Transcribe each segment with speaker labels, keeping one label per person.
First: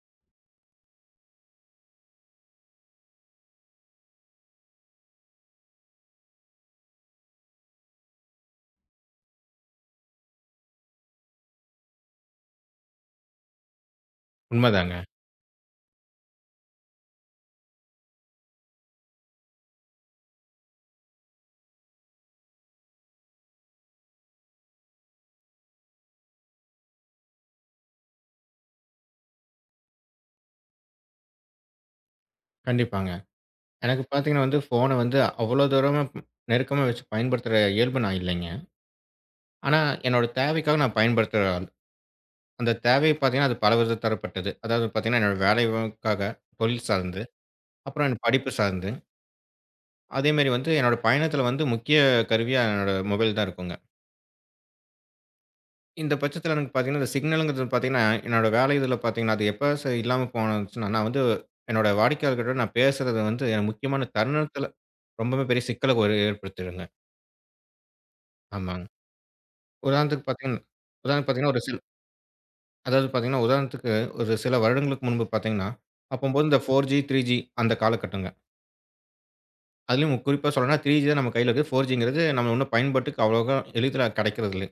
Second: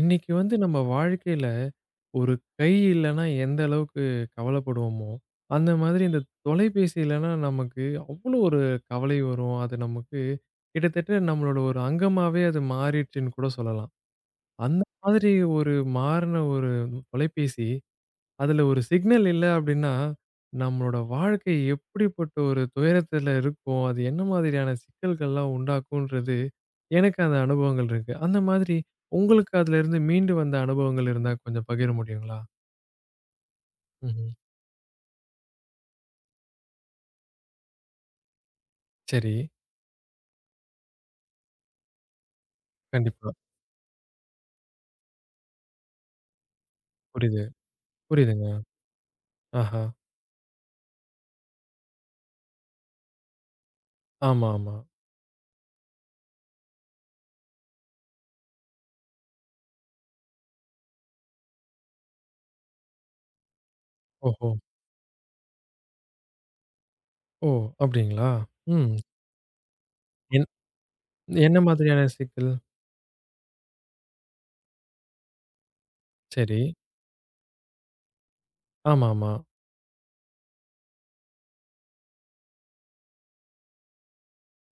Speaker 1: இன்னைக்கு வந்து நம்ம வாழ்க்கையில ஒரு கை இல்லைன்னா எந்த அளவுக்கு கவலைப்படுவோமோ, அந்த மாதிரி இந்த தொலைபேசி இல்லைன்னா நமக்கு அவ்வளோ ஒரு கவலை வரும். அது நமக்கு கிட்டத்தட்ட நம்மளோட ஒரு அங்கமாவே அது மாறிடுச்சுன்னு கூட சொல்லலாம். அந்த
Speaker 2: உண்மதாங்க.
Speaker 1: மாதிரி ஒரு மாறின ஒரு தொலைபேசி அதுல ஒரு சிக்னல் இல்ல அப்படின்னா, நம்மளோட வாழ்க்கை எப்படிப்பட்ட ஒரு துயரத்துல இருக்கும்? அது என்ன மாதிரியான சிக்கல்கள்லாம் உண்டாக்கும்ன்றது, எனக்கு அந்த அனுபவங்கள் இருக்கு. அந்த மாதிரி உங்களுக்கு அதுலருந்து மீண்டு வந்த அனுபவங்கள் இருந்தா கொஞ்சம் பகிர முடியுங்களா?
Speaker 2: கண்டிப்பாங்க. எனக்கு
Speaker 1: ம்ஹ்ம்.
Speaker 2: பார்த்தீங்கன்னா வந்து ஃபோன வந்து அவ்வளோ தூரமா நெருக்கமா வச்சு பயன்படுத்துற இயல்பு நான் இல்லைங்க.
Speaker 1: சரி.
Speaker 2: ஆனா என்னோட தேவைக்காக நான் பயன்படுத்துற ஆள். அந்த தேவை
Speaker 1: கண்டிப்பா.
Speaker 2: பார்த்தீங்கன்னா, அது பலவித தரப்பட்டது. அதாவது பார்த்தீங்கன்னா, என்னோட வேலைக்காக, தொழில் சார்ந்து,
Speaker 1: புரியுது.
Speaker 2: அப்புறம் என்
Speaker 1: புரியுதுங்க.
Speaker 2: படிப்பு சார்ந்து,
Speaker 1: ஆஹா.
Speaker 2: அதேமாரி வந்து என்னோட பயணத்தில வந்து முக்கிய கருவியா என்னோட மொபைல் தான் இருக்குங்க.
Speaker 1: ஆமா, ஆமா.
Speaker 2: இந்த பட்சத்தில எனக்கு பார்த்தீங்கன்னா, இந்த சிக்னல்ங்கிறது பார்த்தீங்கன்னா, என்னோட வேலை இதில பார்த்தீங்கன்னா, அது எப்ப இல்லாம போனுச்சுன்னா, நான் வந்து என்னோட வாடிக்கையாளர்கிட்ட நான் பேசுறது வந்து எனக்கு முக்கியமான
Speaker 1: ஓஹோ!
Speaker 2: தருணத்தில ரொம்பவே பெரிய சிக்கல ஒரு ஏற்படுத்திடுங்க.
Speaker 1: ஓ! அப்படிங்களா?
Speaker 2: ஆமாங்க.
Speaker 1: ம்.
Speaker 2: உதாரணத்துக்கு
Speaker 1: என்
Speaker 2: பார்த்தீங்கன்னா உதாரணத்துக்கு பார்த்தீங்கன்னா,
Speaker 1: என்ன
Speaker 2: ஒரு சில்
Speaker 1: மாதிரியான சிக்கல்?
Speaker 2: அதாவது பார்த்தீங்கன்னா, உதாரணத்துக்கு ஒரு சில வருடங்களுக்கு முன்பு பார்த்தீங்கன்னா, அப்பம்போது
Speaker 1: சரி.
Speaker 2: இந்த 4G, 3G அந்த காலகட்டங்க.
Speaker 1: ஆமாமா.
Speaker 2: அதிலயும் குறிப்பா சொல்லணும்னா 3G தான் நம்ம கையில இருக்கு. 4Gங்கிறது நம்ம இன்னும் பயன்பாட்டுக்கு அவ்வளோக்கா எளிதில கிடைக்கிறது இல்ல.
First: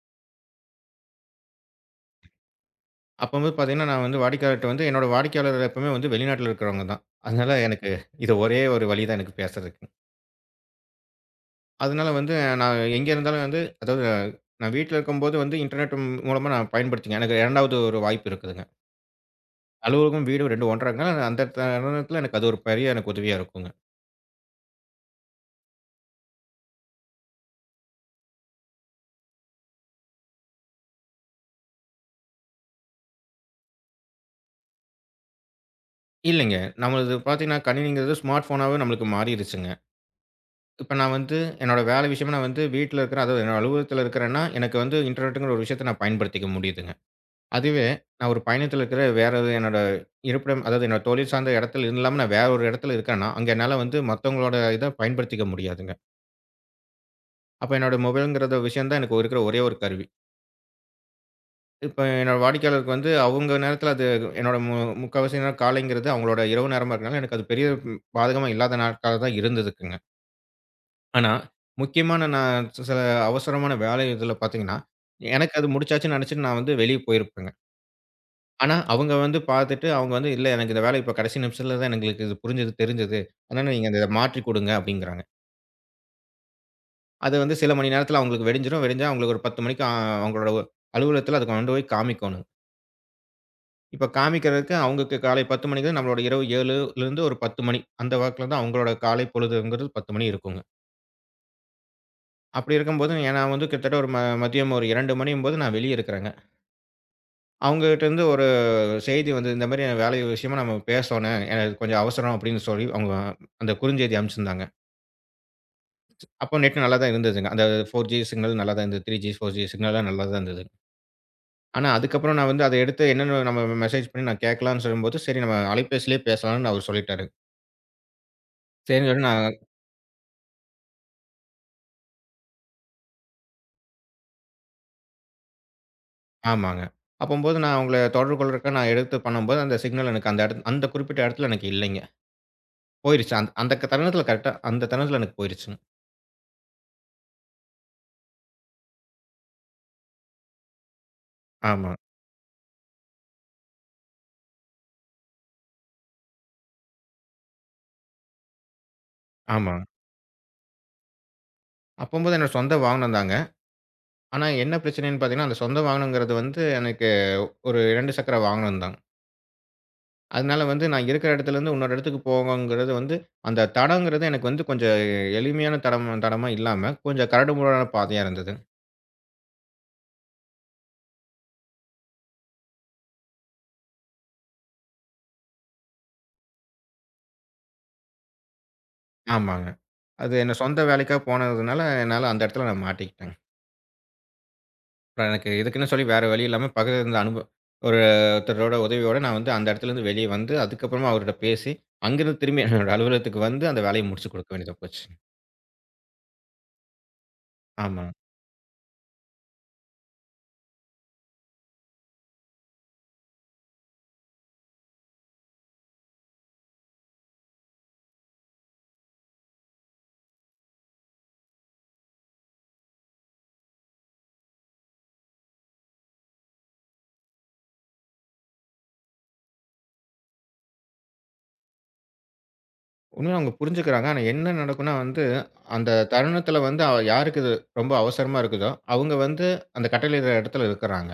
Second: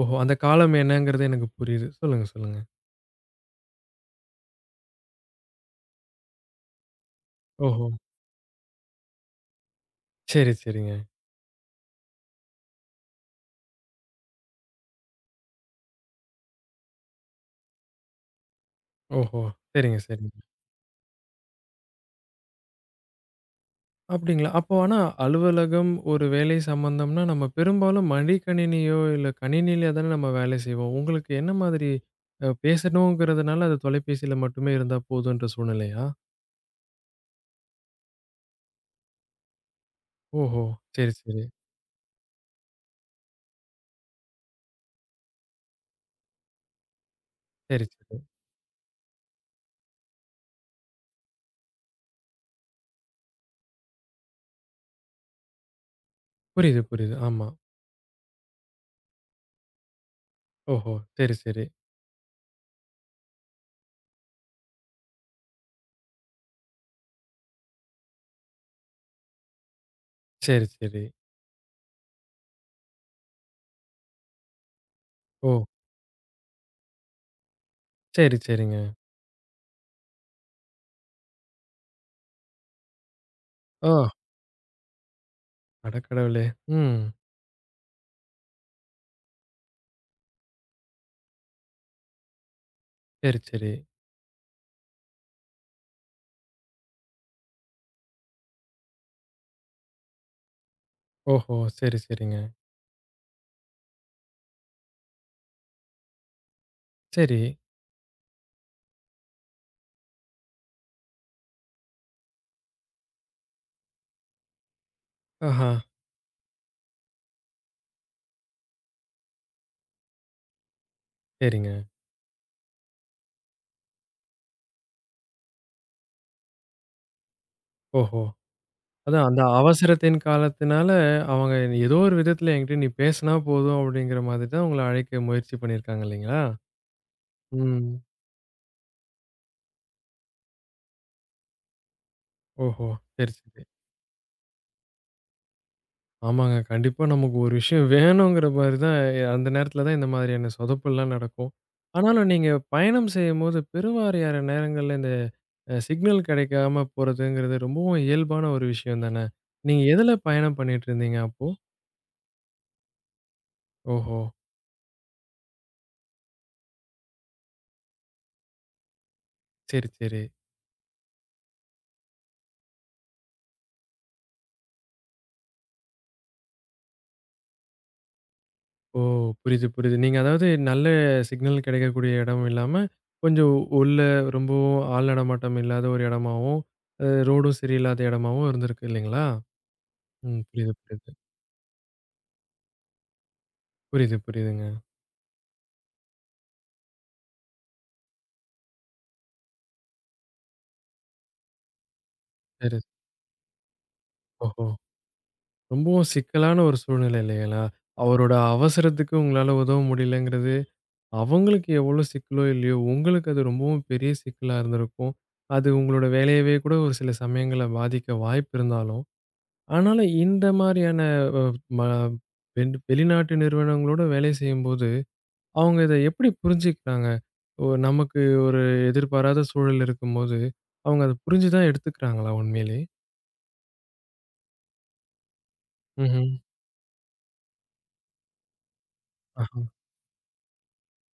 Speaker 1: ஓஹோ! அந்த காலம் என்னங்கிறது எனக்கு புரியுது. சொல்லுங்க, சொல்லுங்க.
Speaker 2: அப்பம்போது பார்த்தீங்கன்னா, நான் வந்து வாடிக்கையாளர்ட்ட வந்து என்னோட வாடிக்கையாளர் எப்பவுமே வந்து வெளிநாட்டில இருக்கிறவங்க தான். அதனால
Speaker 1: ஓஹோ!
Speaker 2: எனக்கு இது ஒரே ஒரு வழி தான் எனக்கு பேசுறதுக்கு.
Speaker 1: சரி, சரிங்க.
Speaker 2: அதனால வந்து நான் எங்க இருந்தாலும் வந்து அதாவது நான் வீட்ல இருக்கும்போது வந்து இன்டர்நெட் மூலமா நான் பயன்படுத்திக்குவேன். எனக்கு 2வது ஒரு வாய்ப்பு இருக்குதுங்க.
Speaker 1: ஓஹோ! சரிங்க,
Speaker 2: அலுவலகம்,
Speaker 1: சரிங்க.
Speaker 2: வீடும் 2 ஒன்றாகிறனால அந்த தருணத்தில எனக்கு அது ஒரு பெரிய எனக்கு உதவியா இருக்குங்க.
Speaker 1: அப்டிங்களா? அப்போ ஆனா அலுவலகம், ஒரு வேலை சம்பந்தம்னா, நம்ம பெரும்பாலும் மடிக்கணினியோ, இல்ல கணினியில தானே நம்ம வேலை செய்வோம். உங்களுக்கு என்ன மாதிரி பேசணுங்கிறதுனால அது தொலைபேசியில மட்டுமே இருந்தா போதுன்ற சூழ்நிலையா?
Speaker 2: இல்லைங்க. நம்மளது பார்த்தீங்கன்னா, கணினிங்கிறது ஸ்மார்ட் ஃபோனாவே நம்மளுக்கு மாறிருச்சுங்க.
Speaker 1: ஓஹோ!
Speaker 2: இப்ப
Speaker 1: சரி,
Speaker 2: நான் வந்து
Speaker 1: சரி.
Speaker 2: என்னோட வேலை விஷயமா நான் வந்து வீட்ல இருக்கிறேன். அதாவது என்னோட அலுவலகத்தில இருக்கிறேன்னா, எனக்கு வந்து இன்டர்நெட்டுங்கிற ஒரு விஷயத்த நான் பயன்படுத்திக்க முடியுதுங்க. அதுவே
Speaker 1: சரி, சரி.
Speaker 2: நான் ஒரு பயணத்தில இருக்கிற வேற ஒரு என்னோட இருப்பிடம், அதாவது என்னோட தொழில் சார்ந்த இடத்துல இல்லாம நான் வேற ஒரு இடத்துல இருக்கேன்னா, அங்க என்னால வந்து மத்தவங்களோட இத பயன்படுத்திக்க முடியாதுங்க.
Speaker 1: புரியுது, புரியுது. ஆமா.
Speaker 2: அப்ப என்னோட மொபைல்ங்கிற விஷயம் தான் எனக்கு இருக்கிற ஒரே ஒரு கருவி.
Speaker 1: ஓஹோ! சரி, சரி.
Speaker 2: இப்ப என்னோட வாடிக்கையாளருக்கு வந்து, அவங்க நேரத்தில அது என்னோட முக்காவாசி நேரம் காலைங்கிறது அவங்களோட இரவு நேரமா இருக்கனால, எனக்கு அது பெரிய பாதகமா இல்லாத நாட்களா தான் இருந்ததுக்குங்க.
Speaker 1: சரி, சரி.
Speaker 2: ஆனா, முக்கியமான நான் சில அவசரமான வேலை இதில பார்த்தீங்கன்னா, எனக்கு
Speaker 1: ஓ!
Speaker 2: அது முடிச்சாச்சுன்னு நெனச்சுட்டு நான் வந்து வெளிய போயிருப்பேங்க.
Speaker 1: சரி,
Speaker 2: ஆனா,
Speaker 1: சரிங்க.
Speaker 2: அவங்க வந்து பார்த்துட்டு, அவங்க வந்து "இல்ல எனக்கு இந்த வேலை இப்ப கடைசி நிமிஷத்தில தான் எங்களுக்கு இது புரிஞ்சது, தெரிஞ்சது. அதனால நீங்க
Speaker 1: ஓ!
Speaker 2: இத மாற்றிக் குடுங்க" அப்டிங்கிறாங்க.
Speaker 1: அடக்கடவுளே! ம்.
Speaker 2: அது வந்து சில மணி நேரத்தில அவங்களுக்கு விடிஞ்சிரும். விடிஞ்சா அவங்களுக்கு ஒரு 10 மணிக்கு அவங்களோட அலுவலகத்தில அத கொண்டு போய் காமிக்கோணும்.
Speaker 1: சரி, சரி.
Speaker 2: இப்ப காமிக்கிறதுக்கு அவங்களுக்கு காலை 10 மணிக்கு நம்மளோட இரவு 7லிருந்து ஒரு 10 மணி. அந்த வாக்குல தான் அவங்களோட காலை பொழுதுங்கிறது 10 மணி இருக்குங்க.
Speaker 1: ஓஹோ! சரி, சரிங்க.
Speaker 2: அப்படி இருக்கும்போது ஏன் நான் வந்து கிட்டத்தட்ட ஒரு மதியம் ஒரு 2 மணியும்போது நான் வெளிய இருக்கிறேங்க.
Speaker 1: சரி.
Speaker 2: அவங்ககிட்டருந்து ஒரு செய்தி வந்தது. இந்த மாரி வேலை விஷயமா நம்ம பேசணும். எனக்கு கொஞ்சம் அவசரம் அப்படின்னு சொல்லி அவங்க அந்த குறுஞ்செய்தி அனுப்பிச்சிருந்தாங்க.
Speaker 1: ஆஹா!
Speaker 2: அப்போ நெட் நல்லா தான் இருந்ததுங்க. அந்த 4G சிக்னல் நல்லா தான் இருந்தது. 3G, 4G சிக்னல்லாம் நல்லா தான் இருந்தது.
Speaker 1: சரிங்க.
Speaker 2: ஆனா அதுக்கப்புறம் நான் வந்து அத எடுத்து என்னன்னு நம்ம மெசேஜ் பண்ணி நான் கேட்கலான்னு சொல்லும்போது, சரி நம்ம அலைபேசியிலேயே பேசலாம்னு அவரு சொல்லிட்டாரு.
Speaker 1: ஓஹோ!
Speaker 2: சரின்னு சொல்லி
Speaker 1: அதான் அந்த
Speaker 2: நான்
Speaker 1: அவசரத்தின் காலத்தினால, அவங்க ஏதோ ஒரு விதத்துல என்கிட்ட நீ பேசினா போதும் அப்படிங்கிற மாதிரி தான் உங்கள அழைக்க முயற்சி பண்ணியிருக்காங்க இல்லைங்களா?
Speaker 2: ஆமாங்க. அப்பம்போது நான் அவங்கள
Speaker 1: ம்.
Speaker 2: தொடர்பு கொள்றதுக்காக நான் எடுத்து பண்ணும்போது, அந்த சிக்னல் எனக்கு அந்த குறிப்பிட்ட இடத்துல எனக்கு இல்லைங்க.
Speaker 1: ஓஹோ! சரி,
Speaker 2: போயிருச்சு.
Speaker 1: சரி.
Speaker 2: அந்த தருணத்துல கரெக்ட்டா அந்த தருணத்துல எனக்கு போயிருச்சுங்க.
Speaker 1: ஆமாங்க. கண்டிப்பா நமக்கு ஒரு விஷயம் வேணுங்கிற மாரி தான் அந்த நேரத்துல தான் இந்த மாதிரியான சொதப்பல்லாம் நடக்கும்.
Speaker 2: ஆமா,
Speaker 1: ஆனாலும் நீங்க பயணம் செய்யும்போது பெருவாரியான நேரங்கள்ல இந்த சிக்னல் கிடைக்காம போறதுங்கிறது ரொம்பவும் இயல்பான ஒரு விஷயம் தானே?
Speaker 2: ஆமா.
Speaker 1: நீங்க எதுல பயணம் பண்ணிட்டு இருந்தீங்க அப்போ?
Speaker 2: அப்பம்போது என்னோட சொந்த வாகனம் தாங்க.
Speaker 1: ஓஹோ!
Speaker 2: ஆனா என்ன பிரச்சனைன்னு பார்த்தீங்கன்னா, அந்த சொந்த வாகனங்கிறது வந்து எனக்கு ஒரு 2 சக்கர வாகனம் தான்.
Speaker 1: சரி, சரி.
Speaker 2: அதனால வந்து நான் இருக்கிற இடத்துலேருந்து இன்னொரு இடத்துக்கு போகங்கிறது வந்து, அந்த தடங்கிறது எனக்கு வந்து கொஞ்சம் எளிமையான தடம் தடமா இல்லாம, கொஞ்சம் கரடுமுரடான பாதையா இருந்தது.
Speaker 1: ஓ! புரியுது, புரியுது. நீங்க அதாவது நல்ல சிக்னல் கிடைக்கக்கூடிய இடம் இல்லாம, கொஞ்சம் உள்ள ரொம்பவும் ஆள் நடமாட்டம் இல்லாத ஒரு இடமாவும், ரோடும் சரியில்லாத இடமாவும் இருந்திருக்கு இல்லைங்களா?
Speaker 2: ஆமாங்க. அது
Speaker 1: ம்.
Speaker 2: என்னோட
Speaker 1: புரியுது,
Speaker 2: சொந்த
Speaker 1: புரியுது.
Speaker 2: வேலைக்காக போனதுனால, என்னால அந்த இடத்துல நான் மாட்டிக்கிட்டேங்க.
Speaker 1: புரியுது, புரியுதுங்க.
Speaker 2: அப்புறம் எனக்கு இதுக்குன்னு சொல்லி வேற வழி இல்லாம பக்கத்துல இருந்த ஒரு ஒருத்தரோட உதவியோட நான் வந்து அந்த இடத்துலேருந்து வெளியே வந்து, அதுக்கப்புறமா அவர்ட்ட பேசி, அங்கேருந்து திரும்பி
Speaker 1: சரி.
Speaker 2: என்னோட அலுவலகத்துக்கு வந்து அந்த வேலைய முடிச்சு குடுக்க
Speaker 1: ஓஹோ!
Speaker 2: வேண்டியதா போச்சு.
Speaker 1: ரொம்பவும் சிக்கலான ஒரு சூழ்நிலை இல்லைங்களா?
Speaker 2: ஆமா.
Speaker 1: அவரோட அவசரத்துக்கு உங்களால உதவ முடியலங்கிறது, அவங்களுக்கு எவ்வளோ சிக்கலோ இல்லையோ, உங்களுக்கு அது ரொம்பவும் பெரிய சிக்கலா இருந்திருக்கும். அது உங்களோட வேலையவே கூட ஒரு சில சமயங்கள்ல பாதிக்க வாய்ப்பு இருந்தாலும் ஆனாலும் இந்த மாரியான அ ம வெண் வெளிநாட்டு நிறுவனங்களோட வேலை செய்யும்போது, அவங்க இத எப்படி புரிஞ்சுக்கிறாங்க? ஓ நமக்கு ஒரு எதிர்பாராத சூழல் இருக்கும்போது, அவங்க அத புரிஞ்சு தான் எடுத்துக்கிறாங்களா உண்மையிலே?
Speaker 2: உண்மையிலே அவங்க புரிஞ்சுக்கிறாங்க. ஆனா என்ன நடக்கும்னா வந்து, அந்த
Speaker 1: ம்ஹ்ம்.
Speaker 2: தருணத்தில வந்து யாருக்கு இது ரொம்ப அவசரமா இருக்குதோ, அவங்க வந்து
Speaker 1: ஆஹா.
Speaker 2: அந்த கட்டளையிடுற இடத்துல இருக்கிறாங்க.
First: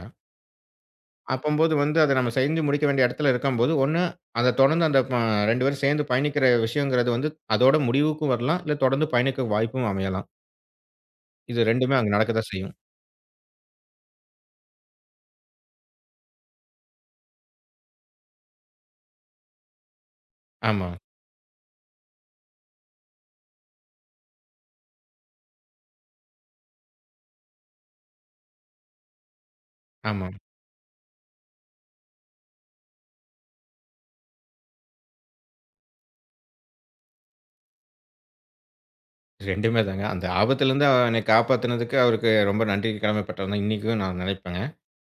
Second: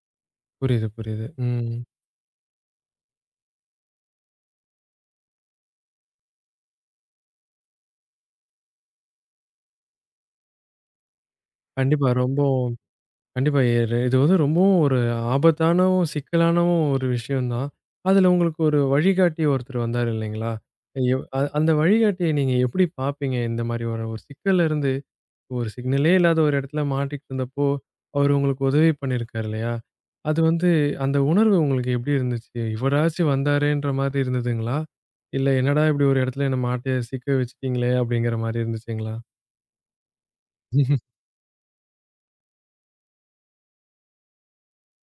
Speaker 1: புரியுது, புரியுது. ம்.
Speaker 2: அப்பம்போது வந்து அத நம்ம செஞ்சு முடிக்க வேண்டிய இடத்துல இருக்கம்போது, ஒண்ணு அத தொடர்ந்து அந்த ப 2 பேரும் சேர்ந்து பயணிக்கிற விஷயங்கிறது வந்து, அதோட முடிவுக்கும் வரலாம். இல்ல தொடர்ந்து பயணிக்க வாய்ப்பும் அமையலாம். இது 2மே
Speaker 1: கண்டிப்பா
Speaker 2: அங்க நடக்க
Speaker 1: ரொம்ப
Speaker 2: தான் செய்யும்.
Speaker 1: கண்டிப்பா எ இது வந்து ரொம்பவும் ஒரு ஆபத்தானவும், சிக்கலானவும் ஒரு விஷயம் தான். அதுல உங்களுக்கு ஒரு வழிகாட்டி ஒருத்தர் வந்தாரு இல்லைங்களா?
Speaker 2: ஆமா,
Speaker 1: எவ் அ அந்த வழிகாட்டிய நீங்க எப்படி பார்ப்பீங்க? இந்த மாரி ஒரு ஒரு சிக்கல்ல இருந்து ஒரு சிக்னலே இல்லாத ஒரு இடத்துல மாட்டிக்கிட்டு இருந்தப்போ, அவரு உங்களுக்கு உதவி பண்ணியிருக்காரு இல்லையா?
Speaker 2: ஆமா.
Speaker 1: அது வந்து அந்த உணர்வு உங்களுக்கு எப்படி இருந்துச்சு? இவராச்சும் வந்தாரேன்ற மாதிரி இருந்ததுங்களா? இல்ல என்னடா இப்படி ஒரு இடத்துல என்ன மாட்டி சிக்க வச்சுட்டீங்களே அப்படிங்கிற மாரி இருந்துச்சுங்களா?
Speaker 2: 2மே தாங்க. அந்த ஆபத்துலருந்து என்னை காப்பாத்துனதுக்கு அவருக்கு ரொம்ப நன்றி கடமைப்பட்டவன் தான் இன்னைக்கும் நான் நினைப்பேங்க.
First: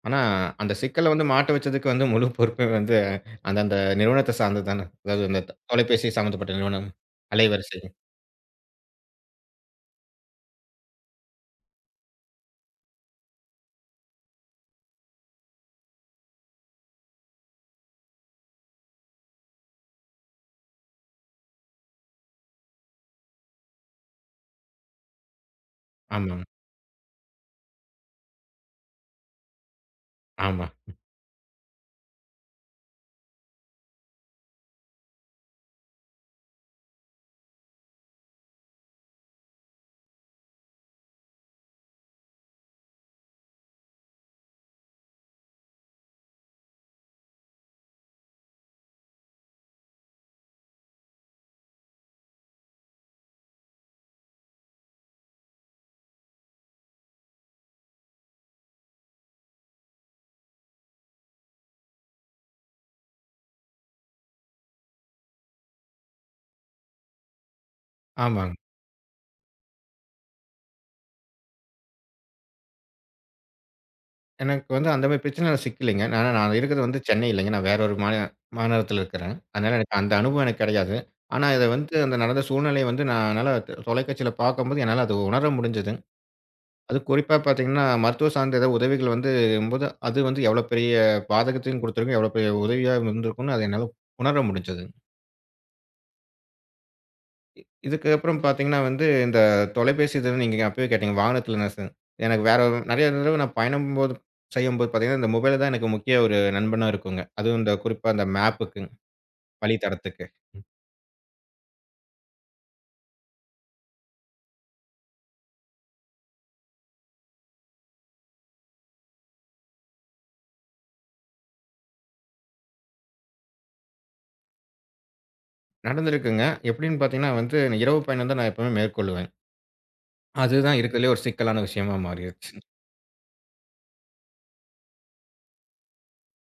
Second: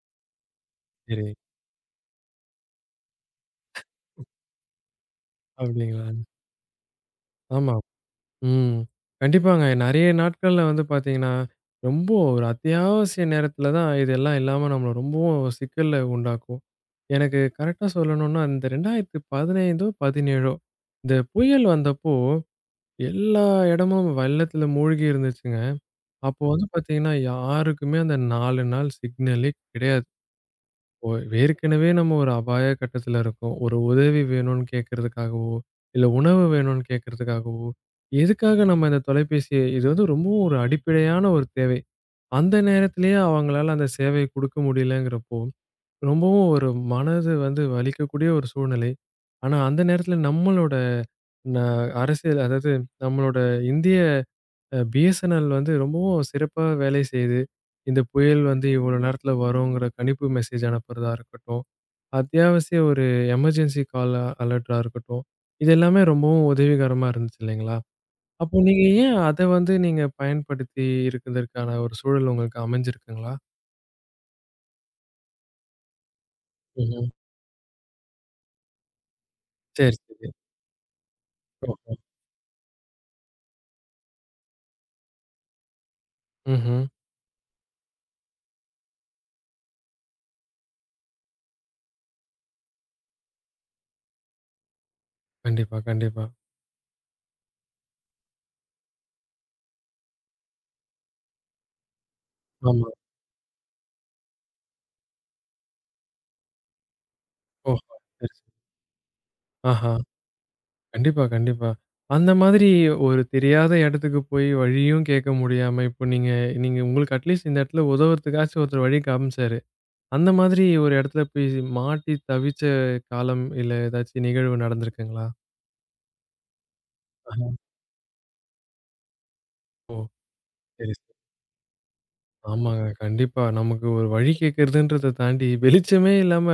Speaker 2: ஆனா, அந்த சிக்கல்ல வந்து
Speaker 1: சரி.
Speaker 2: மாட்ட வச்சதுக்கு வந்து முழு பொறுப்பு வந்து அந்த அந்த நிறுவனத்த சார்ந்தது தான. அதாவது அந்த
Speaker 1: அப்படிங்களா?
Speaker 2: தொலைபேசி சம்மந்தப்பட்ட நிறுவனம்,
Speaker 1: ஆமா.
Speaker 2: அலைவரிசை.
Speaker 1: ம். கண்டிப்பாங்க. நெறைய நாட்கள்ல வந்து பார்த்தீங்கன்னா, ரொம்ப ஒரு அத்தியாவசிய நேரத்துல தான் இதெல்லாம் இல்லாம நம்மள ரொம்பவும் சிக்கல்ல உண்டாக்கும். எனக்கு கரெக்ட்டா சொல்லணும்னா, இந்த 2015 17 இந்த புயல் வந்தப்போ எல்லா இடமும் வெள்ளத்துல மூழ்கி இருந்துச்சுங்க. அப்போ
Speaker 2: ஆமாங்க,
Speaker 1: வந்து பார்த்தீங்கன்னா, யாருக்குமே அந்த 4 நாள் சிக்னலே கிடையாது.
Speaker 2: ஆமா,
Speaker 1: ஓ! ஏற்கனவே நம்ம ஒரு அபாய கட்டத்துல இருக்கோம். ஒரு உதவி வேணும்னு கேட்கறதுக்காகவோ, இல்ல உணவு வேணும்னு கேட்கறதுக்காகவோ, எதுக்காக நம்ம இந்த தொலைபேசிய இது வந்து ரொம்பவும் ஒரு அடிப்படையான ஒரு தேவை. அந்த நேரத்திலேயே அவங்களால அந்த சேவைய குடுக்க முடியலங்கிறப்போ, ரொம்பவும் ஒரு மனது வந்து வலிக்கக்கூடிய ஒரு சூழ்நிலை. ஆனா, அந்த நேரத்துல நம்மளோட ந அரசியல் அதாவது நம்மளோட இந்திய பிஎஸ்என்எல் வந்து ரொம்பவும் சிறப்பா வேலை செய்யுது. இந்த புயல் வந்து இவ்வளோ நேரத்துல வருங்கிற கணிப்பு மெசேஜ் அனுப்புறதா இருக்கட்டும். அத்தியாவசிய ஒரு எமர்ஜென்சி கால் அலர்ட்டா இருக்கட்டும். இது எல்லாமே ரொம்பவும் உதவிகரமா இருந்துச்சு இல்லைங்களா?
Speaker 2: ஆமாங்க.
Speaker 1: அப்போ நீங்க ஏன் அத வந்து நீங்க பயன்படுத்தி இருக்கிறதற்கான ஒரு சூழல் உங்களுக்கு அமைஞ்சிருக்குங்களா?
Speaker 2: எனக்கு வந்து அந்த மாரி பிரச்சனைல சிக்கலைங்க. ஆனா நான் இருக்கிறது வந்து
Speaker 1: ம்ஹ்ம்.
Speaker 2: சென்னை இல்லைங்க. நான் வேற ஒரு மாநிலத்தில இருக்கிறேன். அதனால
Speaker 1: சரி,
Speaker 2: எனக்கு அந்த
Speaker 1: சரி.
Speaker 2: அனுபவம் எனக்கு கிடையாது. ஆனா இத
Speaker 1: ஓஹோ!
Speaker 2: வந்து அந்த நடந்த சூழ்நிலைய வந்து நான் என்னால தொலைக்காட்சியில பார்க்கும்போது என்னால அத உணர முடிஞ்சது.
Speaker 1: ம்ஹ்ம்.
Speaker 2: அதுவும் குறிப்பா பார்த்தீங்கன்னா, மருத்துவ சார்ந்த ஏதாவது உதவிகள் வந்து போது, அது வந்து எவ்வளோ பெரிய பாதகத்தையும் குடுத்திருக்கும், எவ்வளோ பெரிய உதவியா இருந்திருக்கும்னு அத என்னால உணர முடிஞ்சது.
Speaker 1: கண்டிப்பா, கண்டிப்பா.
Speaker 2: இ இதுக்கப்புறம் பார்த்தீங்கன்னா வந்து, இந்த தொலைபேசி இதில நீங்க அப்பவே கேட்டீங்க, வாகனத்தில நான் எனக்கு வேற
Speaker 1: ஆமா.
Speaker 2: நெறைய தடவ நான் பயணம்போது செய்யும்போது பார்த்தீங்கன்னா, இந்த மொபைல் தான் எனக்கு முக்கிய ஒரு நண்பனா இருக்குங்க. அதுவும் இந்த
Speaker 1: ஓஹோ!
Speaker 2: குறிப்பா இந்த
Speaker 1: சரி, சரி.
Speaker 2: மேப்புக்கு,
Speaker 1: ஆஹா!
Speaker 2: வழித்தடத்துக்கு.
Speaker 1: கண்டிப்பா, கண்டிப்பா. அந்த மாதிரி ஒரு தெரியாத இடத்துக்கு போய் வழியும் கேட்க முடியாம, இப்போ நீங்க நீங்க உங்களுக்கு அட்லீஸ்ட் இந்த இடத்துல உதவுறதுக்காச்சும் ஒருத்தர் வழி காமிச்சாரு. அந்த மாதிரி ஒரு இடத்துல போய் மாட்டி தவிச்ச காலம் இல்ல ஏதாச்சும் நிகழ்வு நடந்திருக்குங்களா?
Speaker 2: நடந்திருக்குங்க. எப்படின்னு பார்த்தீங்கன்னா
Speaker 1: ஆஹ.
Speaker 2: வந்து, இரவு பயணம் தான் நான் எப்பவுமே மேற்கொள்ளுவேன். அதுதான்
Speaker 1: சரி, சரி.
Speaker 2: இருக்கிறதுலயே ஒரு சிக்கலான விஷயமா மாறிருச்சு.
Speaker 1: ஆமாங்க. கண்டிப்பா. நமக்கு ஒரு வழி கேட்கிறதுன்றத தாண்டி வெளிச்சமே இல்லாம,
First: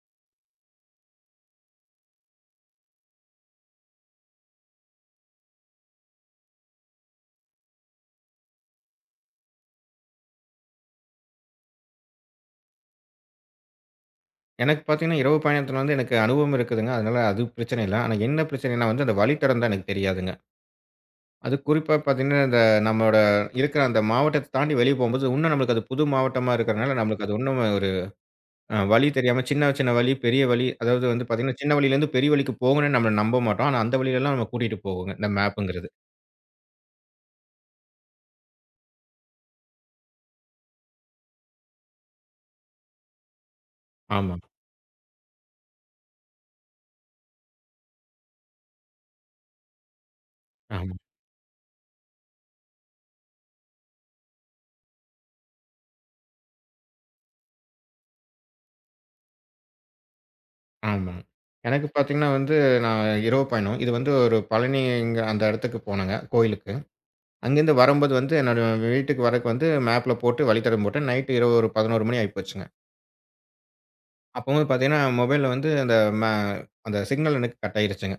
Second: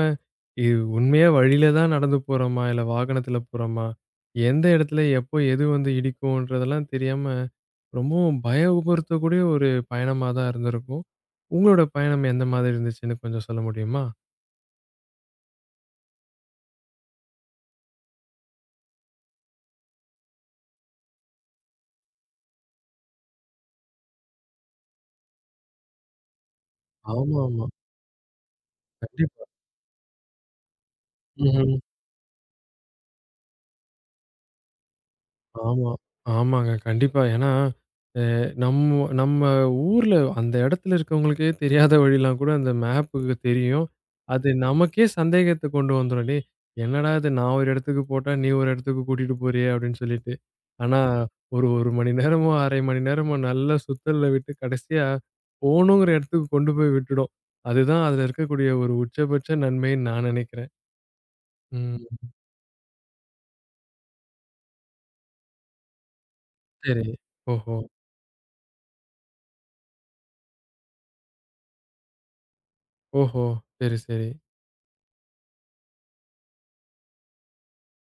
Speaker 1: இது உண்மையா வழியில தான் நடந்து போறோமா? இல்ல வாகனத்துல போறோமா? எந்த இடத்துல எப்போ எது வந்து இடிக்கும்ன்றதெல்லாம் தெரியாம, ரொம்பவும் பய உபுறுத்தக்கூடிய ஒரு பயணமா தான் இருந்திருக்கும். உங்களோட பயணம் எந்த மாதிரி இருந்துச்சுன்னு கொஞ்சம் சொல்ல முடியுமா?
Speaker 2: எனக்கு பார்த்தீங்கன்னா, இரவு பயணத்தில வந்து எனக்கு அனுபவம் இருக்குதுங்க. அதனால அது பிரச்சனை இல்ல. ஆனா என்ன பிரச்சனைன்னா வந்து அந்த வழித்தடம் தான் எனக்கு தெரியாதுங்க. அது குறிப்பா பார்த்தீங்கன்னா, இந்த நம்மோட இருக்கிற அந்த மாவட்டத்த தாண்டி வெளிய போம்போது, இன்னும் நம்மளுக்கு அது புது மாவட்டமா இருக்கிறனால, நம்மளுக்கு அது இன்னும்
Speaker 1: ஆமாமா.
Speaker 2: ஒரு வழி
Speaker 1: கண்டிப்பா.
Speaker 2: தெரியாம சின்ன சின்ன வழி, பெரிய வழி அதாவது வந்து பார்த்தீங்கன்னா, சின்ன
Speaker 1: ம்ஹ்ம்.
Speaker 2: வழியிலேருந்து பெரிய வழிக்கு போகணும்னு நம்மள நம்ப மாட்டோம். ஆனா அந்த வழியிலலாம் நம்ம கூட்டிட்டு போகுங்க, இந்த மேப்புங்கிறது.
Speaker 1: ஆமா. ஆமாங்க. கண்டிப்பா. ஏன்னா, அ நம்ம நம்ம ஊர்ல அந்த இடத்துல இருக்கவங்களுக்கே தெரியாத வழிலாம் கூட அந்த மேப்புக்கு தெரியும்.
Speaker 2: ஆமா,
Speaker 1: அது நமக்கே சந்தேகத்த கொண்டு வந்துரும். "டேய் என்னடா இது நான் ஒரு இடத்துக்கு போட்டா, நீ ஒரு இடத்துக்கு கூட்டிட்டு போறியே!" அப்படின்னு சொல்லிட்டு.
Speaker 2: ஆமா,
Speaker 1: ஆனா, ஒரு 1 மணி நேரமோ, 1/2 மணி நேரமோ நல்ல சுத்தல்ல விட்டு கடைசியா போகணுங்கிற இடத்துக்கு கொண்டு போய் விட்டுடும். அதுதான் அதுல இருக்கக்கூடிய ஒரு உச்சபட்ச நன்மைன்னு நான் நினைக்கிறேன்.
Speaker 2: ஆமா. எனக்கு
Speaker 1: ம்.
Speaker 2: பார்த்தீங்கன்னா வந்து, நான் இரவு பயணம். இது வந்து ஒரு பழனி இங்க அந்த இடத்துக்கு போனேங்க, கோயிலுக்கு.
Speaker 1: சரி.
Speaker 2: அங்கேருந்து
Speaker 1: ஓஹோ!
Speaker 2: வரும்போது வந்து என்னோட வீட்டுக்கு வரக்கு வந்து மேப்ல போட்டு வழித்தடம் போட்டேன். இரவு ஒரு 11 மணி ஆயிப்போச்சுங்க.
Speaker 1: ஓஹோ! சரி, சரி.
Speaker 2: அப்பவும் பார்த்தீங்கன்னா, மொபைல்ல வந்து அந்த ம அந்த சிக்னல் எனக்கு கட் ஆயிருச்சுங்க,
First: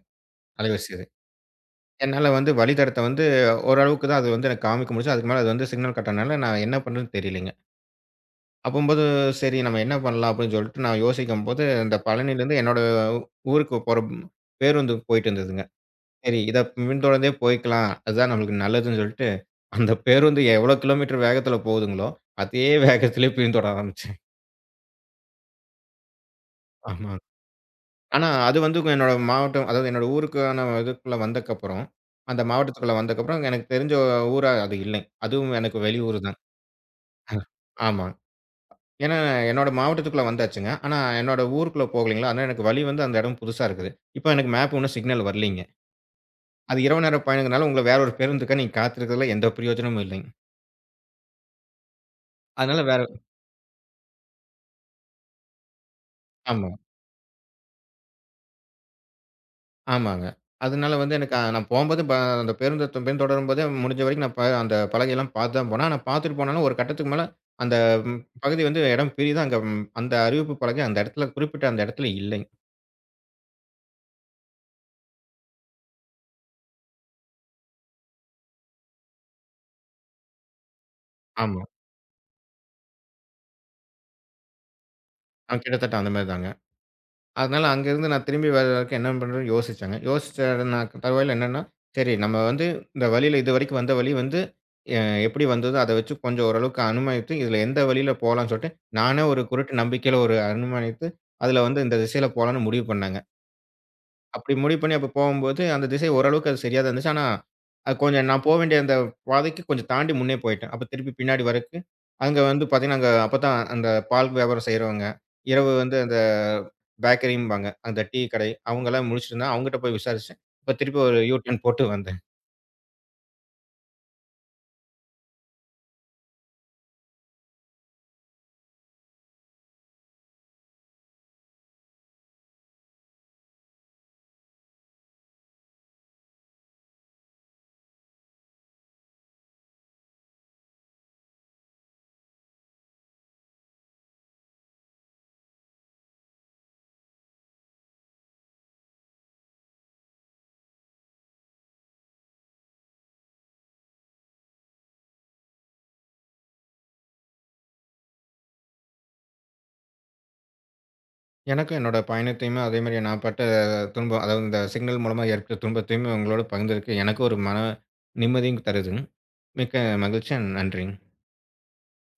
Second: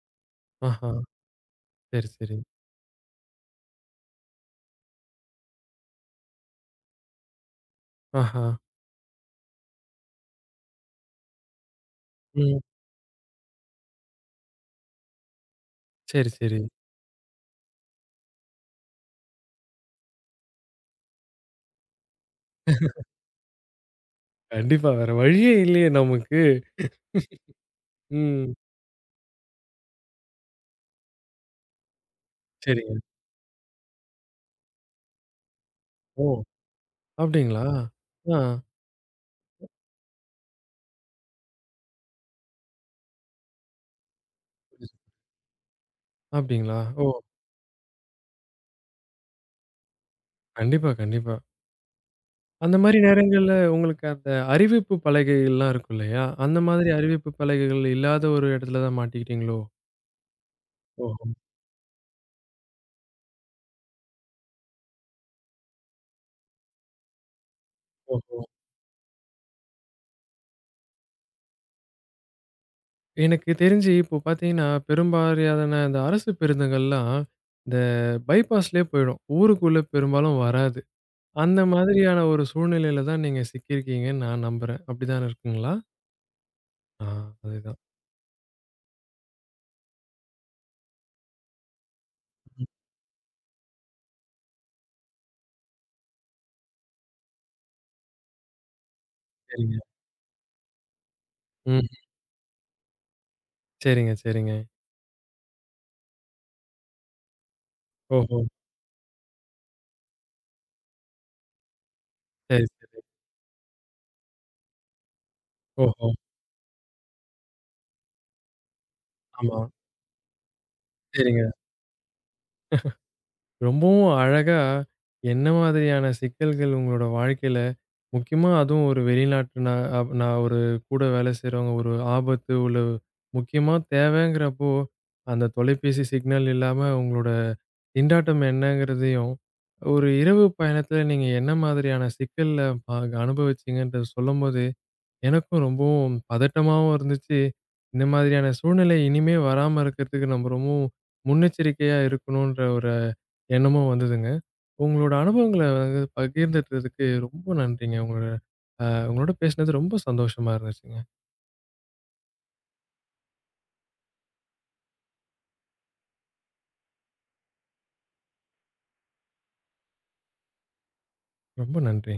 Speaker 2: அலைவரிசி
Speaker 1: ஆஹா!
Speaker 2: இது.
Speaker 1: சரி,
Speaker 2: என்னால
Speaker 1: சரி.
Speaker 2: வந்து வழித்தடத்த வந்து ஓரளவுக்கு தான் அது வந்து எனக்கு காமிக்க முடிஞ்சுது. அதுக்கு மேல அது வந்து சிக்னல் கட் ஆனனால நான் என்ன பண்றதுன்னு தெரியலைங்க.
Speaker 1: ஆஹா.
Speaker 2: அப்பம்போது சரி நம்ம என்ன பண்ணலாம் அப்படின்னு சொல்லிட்டு நான் யோசிக்கும்போது, இந்த பழனியிலேருந்து
Speaker 1: ம்.
Speaker 2: என்னோட ஊருக்கு போற பேருந்து போயிட்டு இருந்ததுங்க.
Speaker 1: சரி,
Speaker 2: சரி,
Speaker 1: சரி.
Speaker 2: இத பின்தொடர்ந்தே போய்க்கலாம். அதுதான் நம்மளுக்கு நல்லதுன்னு சொல்லிட்டு, அந்த பேருந்து எவ்வளோ கிலோமீட்டர் வேகத்தில போகுதுங்களோ, அதே வேகத்திலே பின்தொடர ஆரம்பிச்சேன்.
Speaker 1: கண்டிப்பா. வேற வழியே இல்லையே நமக்கு.
Speaker 2: ஆமா. ஆனா
Speaker 1: ம்.
Speaker 2: அது வந்து என்னோட மாவட்டம், அதாவது என்னோட ஊருக்கான இதுக்குள்ள வந்தக்கப்புறம், அந்த மாவட்டத்துக்குள்ள
Speaker 1: சரிங்க.
Speaker 2: வந்தக்கப்புறம் எனக்கு தெரிஞ்ச ஊரா அது இல்லை. அதுவும் எனக்கு வெளியூர்
Speaker 1: ஓ!
Speaker 2: தான்.
Speaker 1: அப்டிங்களா?
Speaker 2: ஆமா.
Speaker 1: ஆ.
Speaker 2: ஏன்னா என்னோட மாவட்டத்துக்குள்ள வந்தாச்சுங்க. ஆனா என்னோட ஊருக்குள்ள போகலைங்களா, அதனால எனக்கு வழி வந்து அந்த இடம் புதுசா இருக்குது. இப்போ எனக்கு மேப் ஒண்ணும் சிக்னல் வரலைங்க.
Speaker 1: அப்டிங்களா?
Speaker 2: அது இரவு
Speaker 1: ஓ!
Speaker 2: நேர பயணங்கிறனால உங்கள வேற ஒரு பேருந்துக்காக நீங்க காத்திருக்கிறதுல எந்த பிரயோஜனமும் இல்லைங்க.
Speaker 1: கண்டிப்பா, கண்டிப்பா. அந்த
Speaker 2: அதனால
Speaker 1: மாரி
Speaker 2: வேற
Speaker 1: நேரங்கள்ல உங்களுக்கு அந்த அறிவிப்பு பலகைகள்லாம் இருக்கும் இல்லையா? அந்த
Speaker 2: ஆமா.
Speaker 1: மாதிரி அறிவிப்பு பலகைகள் இல்லாத ஒரு இடத்துல தான் மாட்டிக்கிட்டீங்களோ?
Speaker 2: ஆமாங்க. அதனால வந்து
Speaker 1: ஓஹோ!
Speaker 2: எனக்கு நான் போம்போது அந்த பேருந்து பின்தொடரும்போதே முடிஞ்ச வரைக்கும் நான் அந்த பலகையெல்லாம் பார்த்து தான் போனேன். ஆனா பார்த்துட்டு போனாலும் ஒரு கட்டத்துக்கு மேல அந்த ம்
Speaker 1: ஓஹோ!
Speaker 2: பகுதி வந்து இடம் பிரியுது. அங்க அந்த அறிவிப்பு பலகை அந்த இடத்துல குறிப்பிட்ட அந்த இடத்துல இல்லைங்க.
Speaker 1: எனக்கு தெரிஞ்சு இப்போ பார்த்தீங்கன்னா, பெரும்பாலான இந்த அரசு பேருந்துகள்லாம் இந்த பைபாஸ்லயே போயிடும். ஊருக்குள்ள பெரும்பாலும் வராது. அந்த
Speaker 2: ஆமா.
Speaker 1: மாதிரியான ஒரு சூழ்நிலையில தான் நீங்க சிக்கியிருக்கீங்கன்னு நான் நம்புறேன். அப்படிதானே இருக்குங்களா?
Speaker 2: கிட்டத்தட்ட அந்த மாரி தாங்க.
Speaker 1: ஆ
Speaker 2: அதனால
Speaker 1: அதுதான்.
Speaker 2: அங்கேருந்து நான் திரும்பி வர வரைக்கும் என்ன பண்ணுறதுன்னு யோசிச்சேங்க. யோசிச்ச நா தகவல் என்னன்னா, சரி நம்ம
Speaker 1: ம்.
Speaker 2: வந்து இந்த வழியில இதுவரைக்கும் வந்த வழி வந்து எ எப்படி வந்ததோ அத வச்சு கொஞ்சம் ஓரளவுக்கு அனுமானித்து, இதில எந்த வழியில போலான்னு சொல்லிட்டு, நானே ஒரு குருட்டு
Speaker 1: சரிங்க.
Speaker 2: நம்பிக்கையில ஒரு அனுமானித்து, அதில வந்து
Speaker 1: ம்.
Speaker 2: இந்த திசையில போலான்னு முடிவு பண்ணேங்க.
Speaker 1: சரிங்க, சரிங்க.
Speaker 2: அப்படி முடிவு பண்ணி அப்ப போகும்போது, அந்த திசை ஓரளவுக்கு அது சரியா தான் இருந்துச்சு. ஆனா, அது கொஞ்சம்
Speaker 1: ஓஹோ!
Speaker 2: நான் வேண்டிய அந்த பாதைக்கு கொஞ்சம் தாண்டி முன்னே போயிட்டேன். அப்ப திருப்பி பின்னாடி வரக்கு, அங்க வந்து
Speaker 1: சரி,
Speaker 2: பார்த்தீங்கன்னா,
Speaker 1: சரி.
Speaker 2: அங்க அப்பதான் அந்த பால் வியாபாரம் செய்றவங்க, இரவு வந்து
Speaker 1: ஓஹோ!
Speaker 2: அந்த பேக்கரிம்பாங்க, அந்த டீ கடை அவங்கலாம் முழிச்சிருந்தாங்க.
Speaker 1: ஆமா.
Speaker 2: அவங்ககிட்ட போய் விசாரிச்சேன். இப்ப திருப்பி ஒரு யூ
Speaker 1: சரிங்க.
Speaker 2: டர்ன் போட்டு வந்தேன்.
Speaker 1: ரொம்பவும் அழகா என்ன மாதிரியான சிக்கல்கள் உங்களோட வாழ்க்கையில, முக்கியமா அதுவும் ஒரு வெளிநாட்டு நா அப் நான் ஒரு கூட வேலை செய்றவங்க, ஒரு ஆபத்து உள்ள முக்கியமா தேவைங்கிறப்போ, அந்த தொலைபேசி சிக்னல் இல்லாம உங்களோட திண்டாட்டம் என்னங்கிறதையும், ஒரு இரவு பயணத்தில நீங்க என்ன மாதிரியான சிக்கல்ல அனுபவிச்சீங்கன்றத சொல்லும்போது, எனக்கும் ரொம்பவும் பதட்டமாவும் இருந்துச்சு. இந்த மாதிரியான சூழ்நிலை இனிமே வராம இருக்கிறதுக்கு நம்ம ரொம்பவும் முன்னெச்சரிக்கையா இருக்கணுன்ற ஒரு எண்ணமும் வந்ததுங்க. உங்களோட அனுபவங்கள வந்து பகிர்ந்துட்டதுக்கு ரொம்ப நன்றிங்க. உங்களோட அ உங்களோட பேசினது ரொம்ப சந்தோஷமா இருந்துச்சுங்க.
Speaker 2: எனக்கும் என்னோட பயணத்தையுமே அதே மாரி நான் பட்ட துன்பம், அதாவது இந்த சிக்னல் மூலமா ஏற்பட்ட துன்பத்தையுமே உங்களோட பகிர்ந்ததுக்கு எனக்கு ஒரு மன நிம்மதியும் தருதுங்க. மிக்க மகிழ்ச்சி. நன்றிங்க.
Speaker 1: ரொம்ப நன்றி.